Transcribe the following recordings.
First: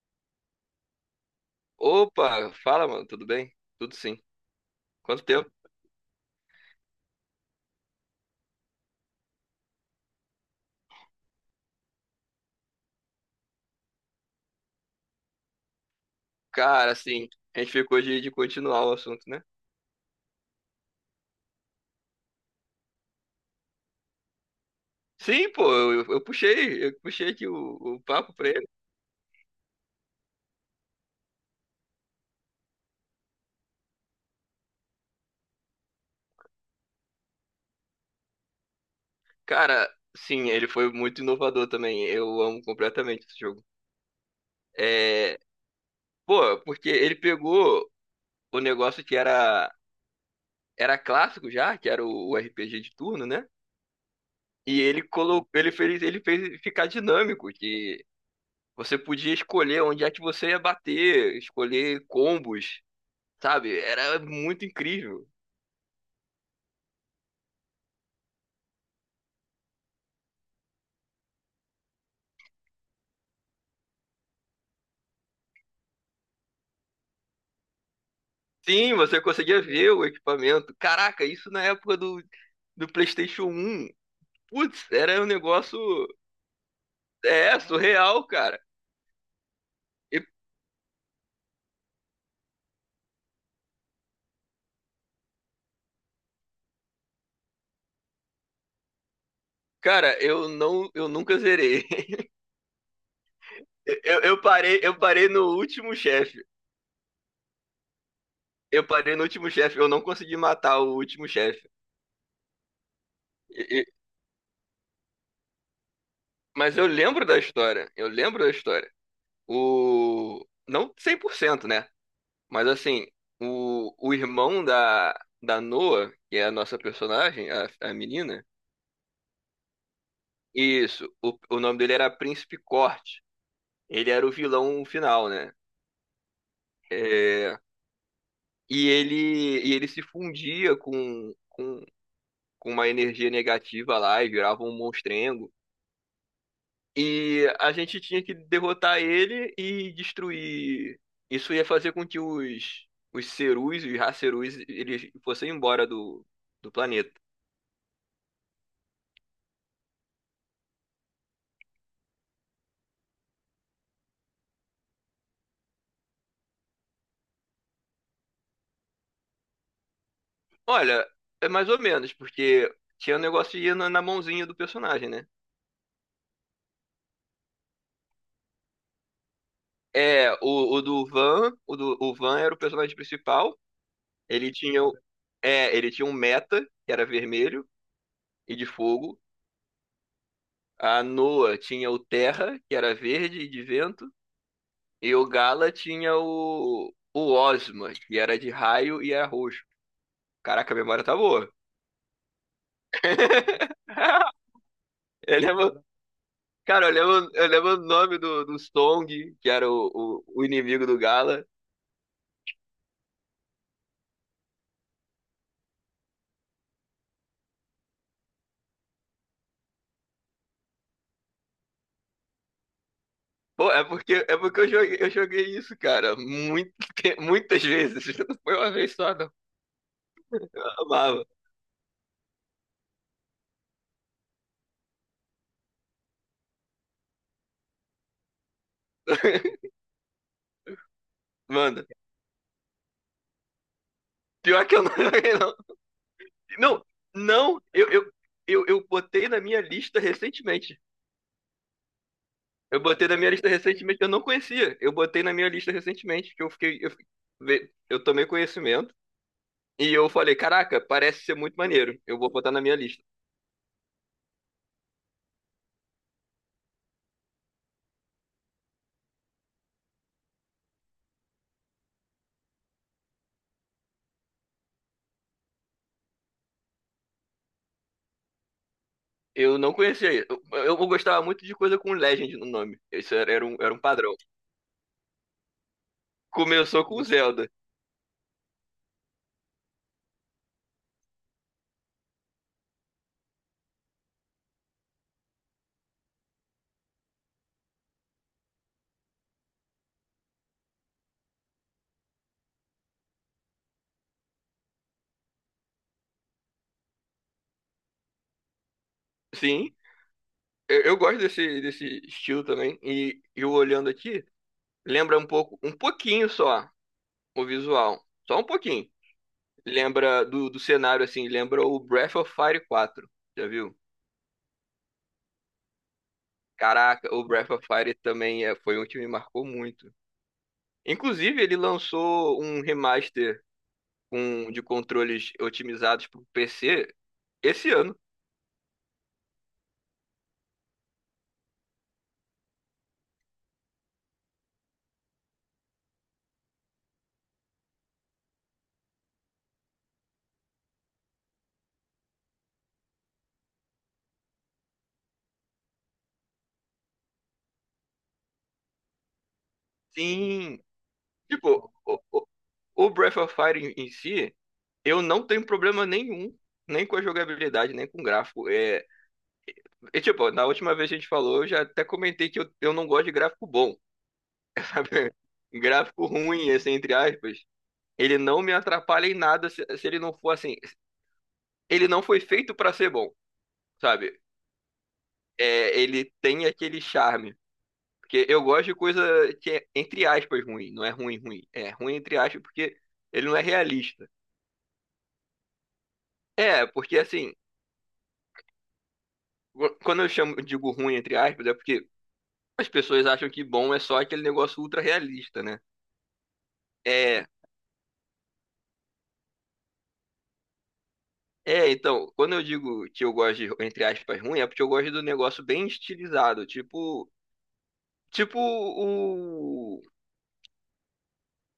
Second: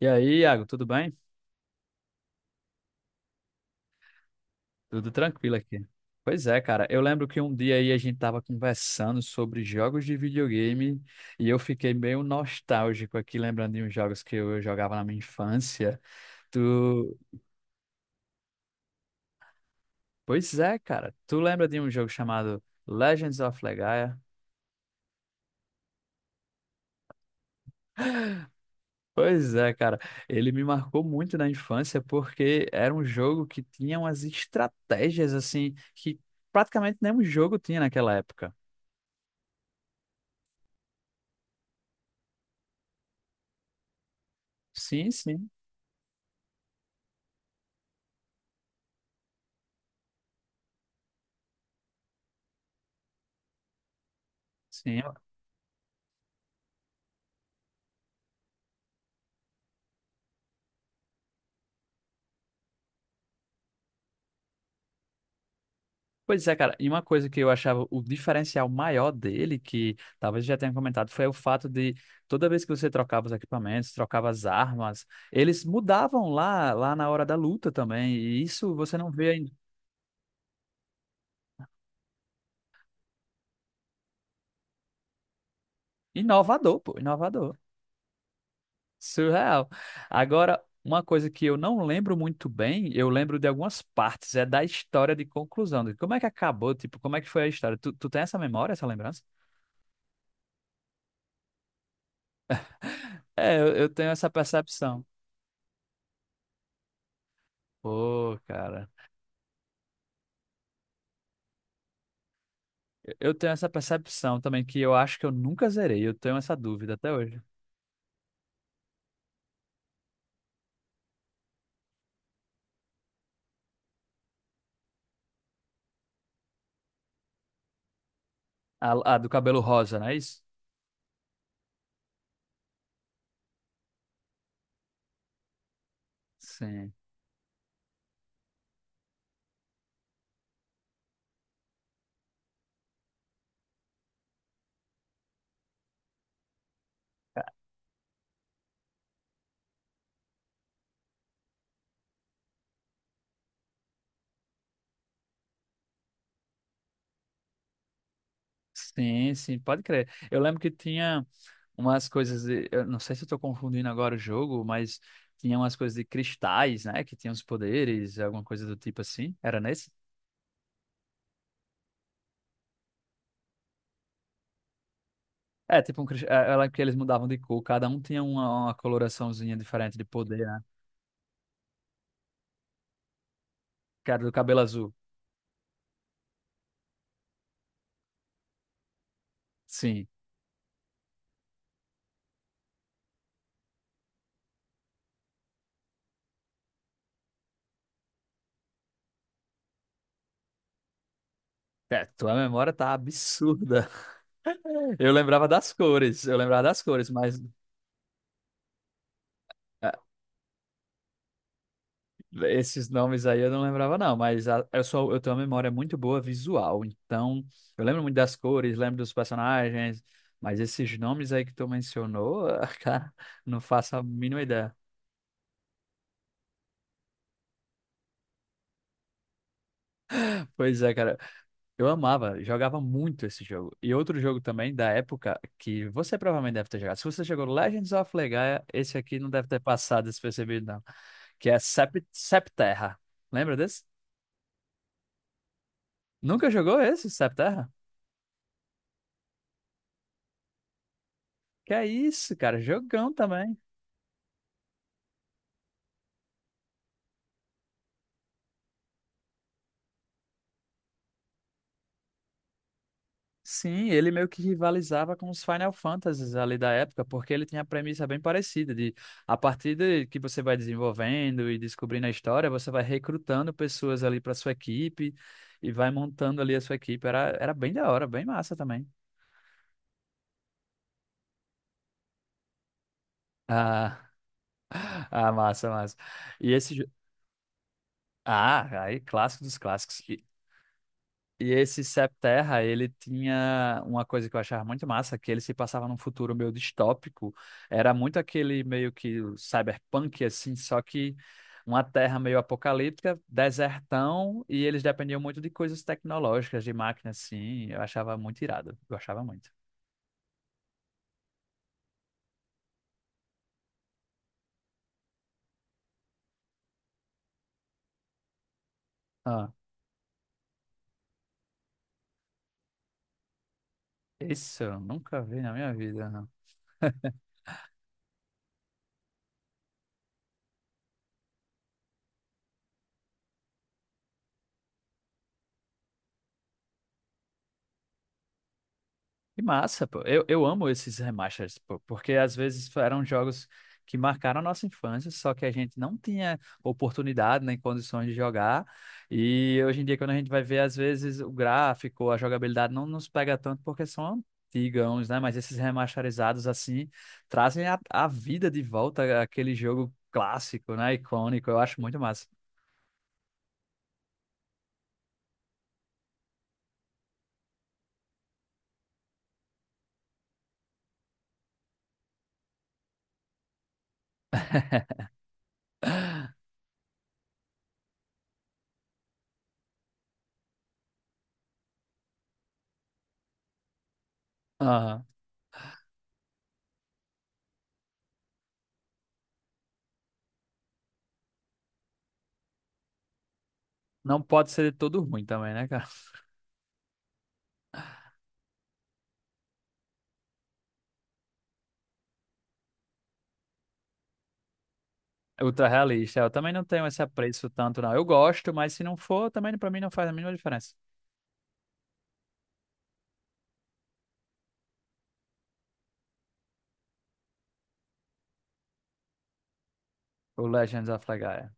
E aí, Iago, tudo bem? Opa, fala, mano, tudo bem? Tudo sim. Tudo Quanto tempo? tranquilo aqui. Pois é, cara. Eu lembro que um dia aí a gente tava conversando sobre jogos de videogame e eu fiquei meio nostálgico aqui, lembrando de uns jogos que eu jogava na minha infância. Cara, Tu. assim, a gente ficou de continuar o assunto, né? Pois é, cara. Tu lembra de um jogo chamado Legends of Legaia? Sim, pô, eu puxei aqui o papo pra ele. Pois é, cara. Ele me marcou muito na infância porque era um jogo que tinha umas estratégias assim que praticamente nenhum jogo tinha naquela época. Cara, sim, ele foi muito inovador também. Eu amo completamente esse jogo. Sim, É, sim. pô, porque ele pegou o negócio que era era clássico já, que era o RPG de turno, né? E Sim. ele colocou, ele fez ficar dinâmico, que você podia escolher onde é que você ia bater, escolher combos, sabe? Era muito incrível. Pois é, cara, e uma coisa que eu achava o diferencial maior dele, que talvez eu já tenha comentado, foi o fato de toda vez que você trocava os equipamentos, trocava as armas, eles mudavam lá, lá na hora da luta também, e isso Sim, você não você vê em- conseguia ver o equipamento. Caraca, isso na época do PlayStation um. Putz, era um negócio, inovador, pô, inovador, é surreal, cara. surreal. E, Agora, uma coisa que eu não lembro muito bem, eu lembro de algumas partes, é da história de conclusão, de como é que acabou, tipo, como é que foi a história? Tu tem essa memória, essa lembrança? cara, eu nunca zerei. É, eu tenho essa eu percepção. parei no último chefe. Pô, Eu cara. parei no último chefe. Eu não consegui matar o último chefe. Eu tenho E- essa e- percepção também, que eu acho que eu nunca zerei. Eu tenho essa mas eu dúvida até lembro da hoje. história. Eu lembro da história. O não cem por cento, né? Mas assim, o irmão da Noa, que é a nossa personagem, a menina, A do cabelo rosa, não é isso? isso, o nome dele era Príncipe Corte. Ele era o vilão final, né? Sim. É, e ele se fundia com uma energia negativa lá e virava um monstrengo. E a gente tinha que derrotar ele e destruir. Isso ia fazer com que os Cerus, os racerus, eles fossem embora do planeta. Sim, sim, pode crer. Eu lembro que tinha umas coisas de, eu não sei se eu tô confundindo agora o jogo, mas tinha umas coisas de cristais, né? Que tinham os poderes, alguma coisa do tipo assim. Era nesse? Olha, é mais ou menos, porque tinha um negócio de ir na mãozinha do personagem, né? É, tipo um cristal. Eu lembro que eles mudavam de cor, cada um tinha uma coloraçãozinha diferente de É, poder, né? O Van era o personagem principal. Que era do Ele cabelo tinha, o- azul. é, ele tinha um Meta, que era vermelho e de fogo. Sim. A Noa tinha o Terra, que era verde e de vento. E o Gala tinha o Ozma, que era de raio e era roxo. Caraca, a memória tá boa. É, tua memória tá absurda. Eu Eu lembrava das lembro, cores, eu lembrava das cara, cores, mas eu lembro o nome do Song, que era ah, o inimigo do Gala. esses nomes aí eu não lembrava não, mas a- eu sou, eu tenho uma memória muito boa visual, então eu lembro muito das cores, lembro dos personagens, mas esses nomes aí que tu mencionou, ah, cara, não Pô, faço a é mínima porque ideia. Eu joguei isso, cara, muito, muitas vezes. Não foi uma vez só, não. Pois Eu é, cara, amava. eu amava, jogava muito esse jogo. E outro jogo também da época que você provavelmente deve ter jogado. Se você jogou Legends of Legaia, esse aqui não deve ter passado despercebido não, que é Mano, Septerra. Lembra desse? pior que eu não joguei, não. Nunca jogou Não, esse, não, Septerra? eu, eu, eu botei na minha lista recentemente. Que é isso, cara, Eu botei jogão na minha lista também. recentemente, eu não conhecia. Eu botei na minha lista recentemente, que eu tomei conhecimento e eu falei, caraca, parece ser muito maneiro. Eu vou botar na minha lista. Sim, ele meio que rivalizava com os Final Fantasies ali da época, porque ele tinha a premissa bem parecida de a partir de que você vai desenvolvendo e descobrindo a história, você vai recrutando pessoas ali para sua equipe e vai montando ali a sua equipe. Era, era bem da hora, bem massa também. Eu não conhecia. Eu gostava muito de coisa com Legend no nome. Isso era, era um Ah, padrão. ah, massa, massa. E esse jo- Começou com Zelda. Ah, aí clássico dos clássicos. E esse Septerra, ele tinha uma coisa que eu achava muito massa, que ele se passava num futuro meio distópico. Era muito aquele meio que cyberpunk, assim, só que uma terra meio apocalíptica, desertão, e eles dependiam muito de coisas tecnológicas, de máquinas, assim. Eu achava muito irado, eu achava muito. Sim, eu gosto desse, desse estilo também. E eu olhando aqui, lembra um pouco, um pouquinho só o visual. Só um pouquinho. Ah, Lembra do cenário, assim, lembra o Breath of Fire quatro. Já viu? isso eu nunca vi na minha vida, não. Caraca, o Breath of Fire também é, foi um que me marcou muito. Inclusive, ele lançou um remaster, com, de controles otimizados para o PC esse ano. Que massa, pô. Eu amo esses remasters, pô, porque às vezes eram jogos que marcaram a nossa infância, só que a gente não tinha oportunidade nem condições de jogar. E hoje em dia, quando a gente vai ver, às vezes o gráfico, a jogabilidade não nos pega tanto porque são antigãos, né? Mas esses remasterizados, assim, trazem a vida de volta àquele jogo Sim, clássico, né? Icônico. Eu tipo, acho muito massa. O Breath of Fire em em si. Eu não tenho problema nenhum, nem com a jogabilidade, nem com o gráfico. É, e, tipo, na última vez que a gente falou, eu já até comentei que eu não gosto de gráfico bom, sabe? Gráfico ruim, assim, entre aspas. Ele não me atrapalha em nada se, se ele não for assim. Ele não foi feito pra ser bom, sabe? Aham. É, ele tem aquele charme. Porque eu gosto de coisa que é, entre aspas, ruim. Não é ruim, ruim. É ruim, entre aspas, porque ele não é realista. Não pode ser todo ruim também, né, cara? É, porque assim, quando eu chamo, digo ruim, entre aspas, é porque as pessoas acham que bom é só aquele negócio ultra realista, né? Ultra realista. Eu também não tenho esse É, apreço tanto, não. Eu gosto, mas se não for, também pra mim não faz a mínima diferença. é, então, quando eu digo que eu gosto de, entre aspas, ruim, é porque eu gosto do negócio bem estilizado, tipo, tipo o... O Legends of Legaia.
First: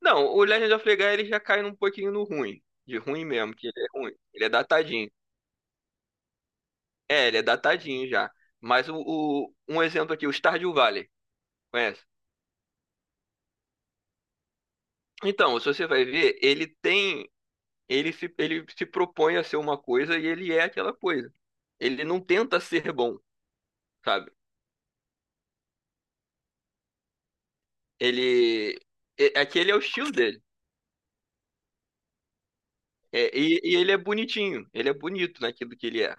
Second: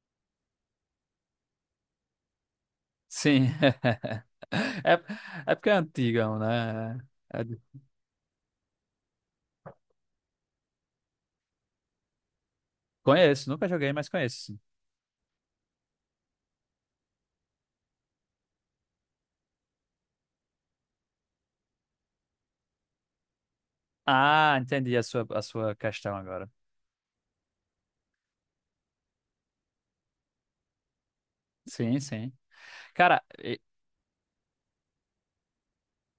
Não, o Legend of Legaia, ele já cai num pouquinho no ruim, de ruim Sim. mesmo, que ele é ruim, ele é É, datadinho. é porque é antigão, né? É, ele é De- datadinho já. Mas um exemplo aqui, o Stardew Valley, conhece? conheço, nunca joguei, mas conheço, sim. Então, se você vai ver, ele tem, ele se propõe a ser uma coisa e ele é aquela coisa. Ele não tenta ser bom, sabe? Ah, entendi a sua questão agora. Ele. Aquele é o estilo dele. Sim, sim. Cara, É, e ele é bonitinho. Ele é bonito naquilo que ele é.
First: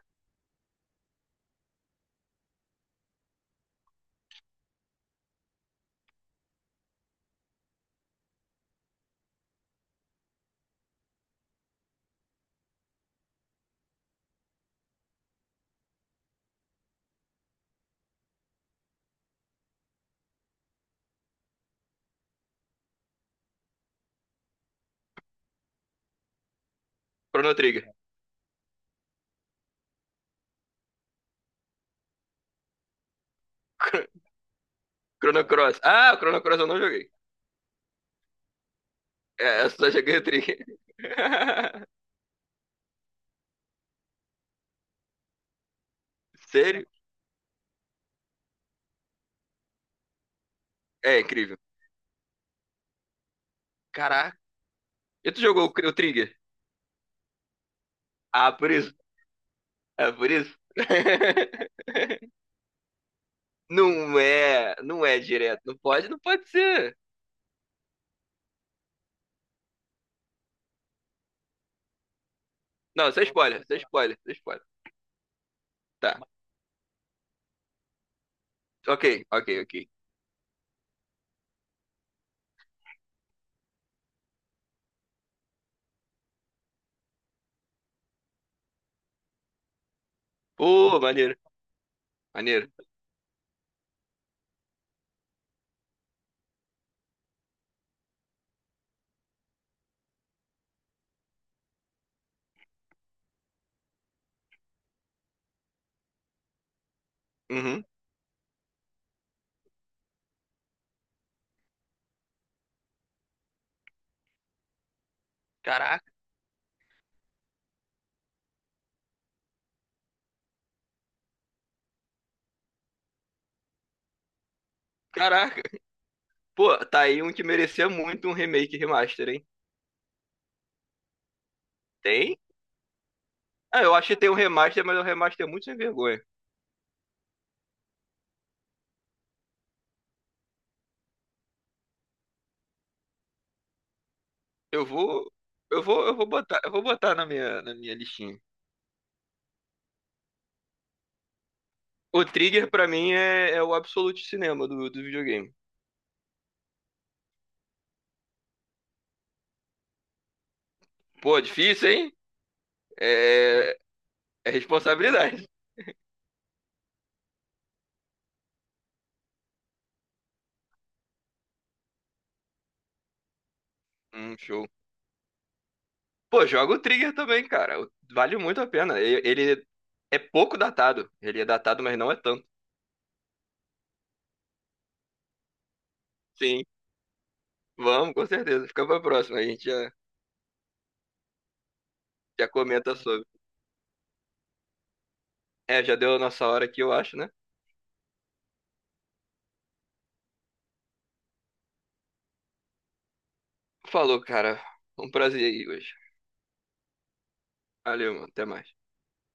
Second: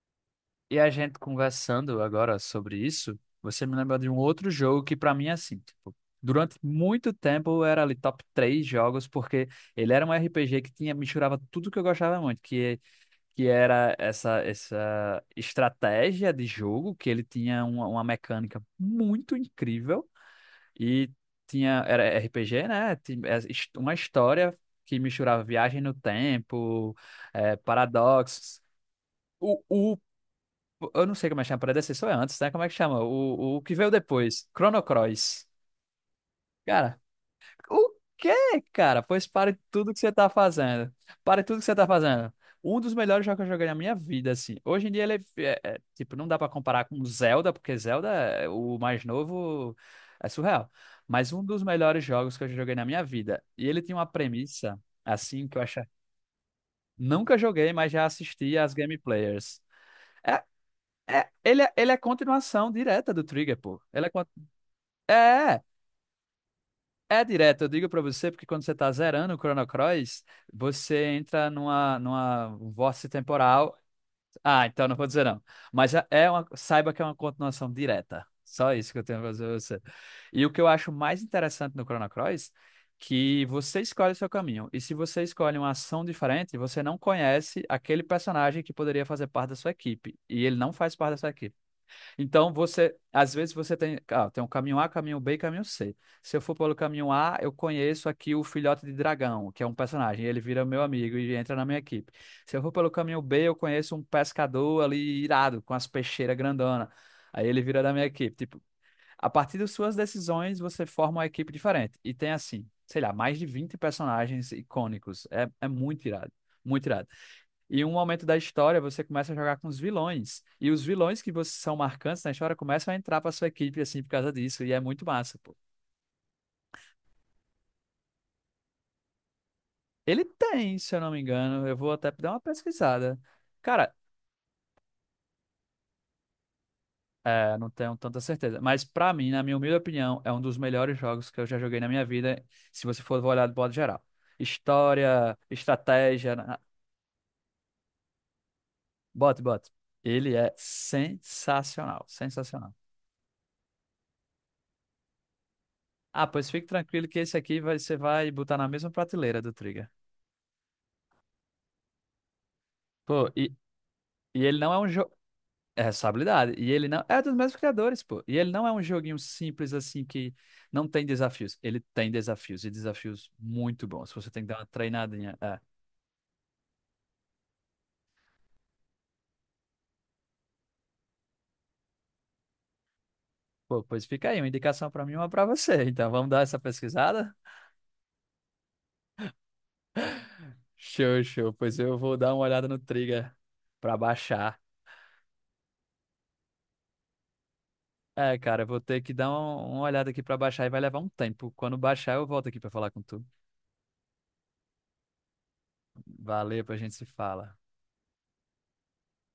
e a gente conversando agora sobre isso, você me lembra de um outro jogo que pra mim é assim, tipo, durante muito tempo era ali top três jogos, porque ele era um RPG que tinha, misturava tudo que eu gostava muito, que era essa, essa estratégia de jogo, que ele tinha uma mecânica muito incrível e tinha, era RPG, né? Tinha é, his- uma história que misturava viagem no tempo, Chrono Trigger. paradoxos. O, eu não sei como é que chama, predecessor é antes, né? Como é que chama? O que veio depois? Chrono Cross. Chrono Cross. Ah, o Chrono Cross eu não Cara, joguei. o quê, cara? Pois pare É, eu só tudo que você joguei o tá Trigger. fazendo. Pare tudo que você tá fazendo. Um dos melhores jogos que eu joguei na minha vida, assim. Hoje em dia ele é, é- é, tipo, não dá pra comparar Sério? com Zelda, porque Zelda, é- o mais novo, é surreal. É Mas um incrível. dos melhores jogos que eu já joguei na minha vida. E ele tem uma Caraca. premissa, E tu assim, que eu jogou o, acho. O Trigger? Nunca joguei, mas já Ah, assisti por às isso. gameplayers. É por isso. É, ele, é- ele é continuação direta do Trigger, pô. Ele é, Não é, não é, é direto. é Não pode ser. é direto. Eu digo pra você, porque quando você tá zerando o Chrono Cross, você entra numa, numa Não, vórtice você é spoiler, isso temporal. é spoiler, isso é spoiler. Ah, então não vou dizer não. Mas é Tá. é uma, saiba que é uma continuação direta. Só isso que eu tenho pra dizer pra Ok. você. E o que eu acho mais interessante no Chrono Cross, que você escolhe o seu caminho. E se você escolhe uma ação diferente, você não conhece aquele personagem que poderia fazer parte da sua equipe. E ele não faz Pô, parte da sua maneiro, equipe. Então maneiro. você, às vezes você tem, ah, tem um caminho A, caminho B e caminho C. Se eu for pelo caminho A, eu conheço aqui o filhote de dragão, que é um personagem, ele vira meu amigo e entra na minha equipe. Se eu for pelo caminho B, eu conheço um pescador ali irado, com as peixeiras grandona. Aí ele vira Uhum. da minha equipe. Tipo, a partir das suas decisões, você forma uma equipe diferente. E tem assim, sei lá, mais de 20 personagens icônicos. É, é muito Caraca, irado, muito irado. E em um momento da história, você começa a jogar com os vilões. E os vilões que você são marcantes na história começam a entrar pra sua equipe, assim, por causa disso. E é muito massa, pô. caraca. Pô, tá aí um que merecia muito um remake e remaster, hein? Ele tem, se eu não me engano, eu vou até dar Tem? uma pesquisada. Ah, Cara, eu acho que tem um remaster, mas o remaster é muito sem vergonha. é, não tenho tanta certeza. Mas pra mim, na minha humilde opinião, é um dos melhores jogos que eu já joguei na minha vida, se você for olhar de modo geral. Eu vou, História, estratégia, na- eu vou botar na minha listinha. bote, bote. Ele é sensacional, O Trigger sensacional. pra mim é o absolute cinema do videogame. Ah, pois fique tranquilo que esse aqui vai- você vai botar na mesma prateleira do Trigger. Pô, difícil, hein? Pô, É, e é ele não é um jogo. responsabilidade. É responsabilidade. E ele não. É dos mesmos criadores, pô. E ele não é um joguinho simples assim que não tem desafios. Ele tem desafios e desafios muito bons. Você tem que dar uma Show. treinadinha. É. Pô, joga o Trigger também, cara. Vale muito a pena. Ele é pouco datado. Ele é datado, mas não é tanto. Pô, pois fica aí, uma indicação pra mim e uma pra você. Então vamos dar essa Sim, pesquisada? vamos, com certeza. Fica pra próxima. A gente já, Show, show. Pois eu vou dar uma já olhada no comenta sobre. Trigger pra baixar. É, já deu a nossa hora aqui, eu acho, né? É, cara, eu vou ter que dar uma olhada aqui pra baixar e vai levar um tempo. Quando baixar, eu volto aqui pra falar com tu. Falou, cara. Um prazer aí hoje. Valeu, a gente se fala. Valeu, mano. Até mais.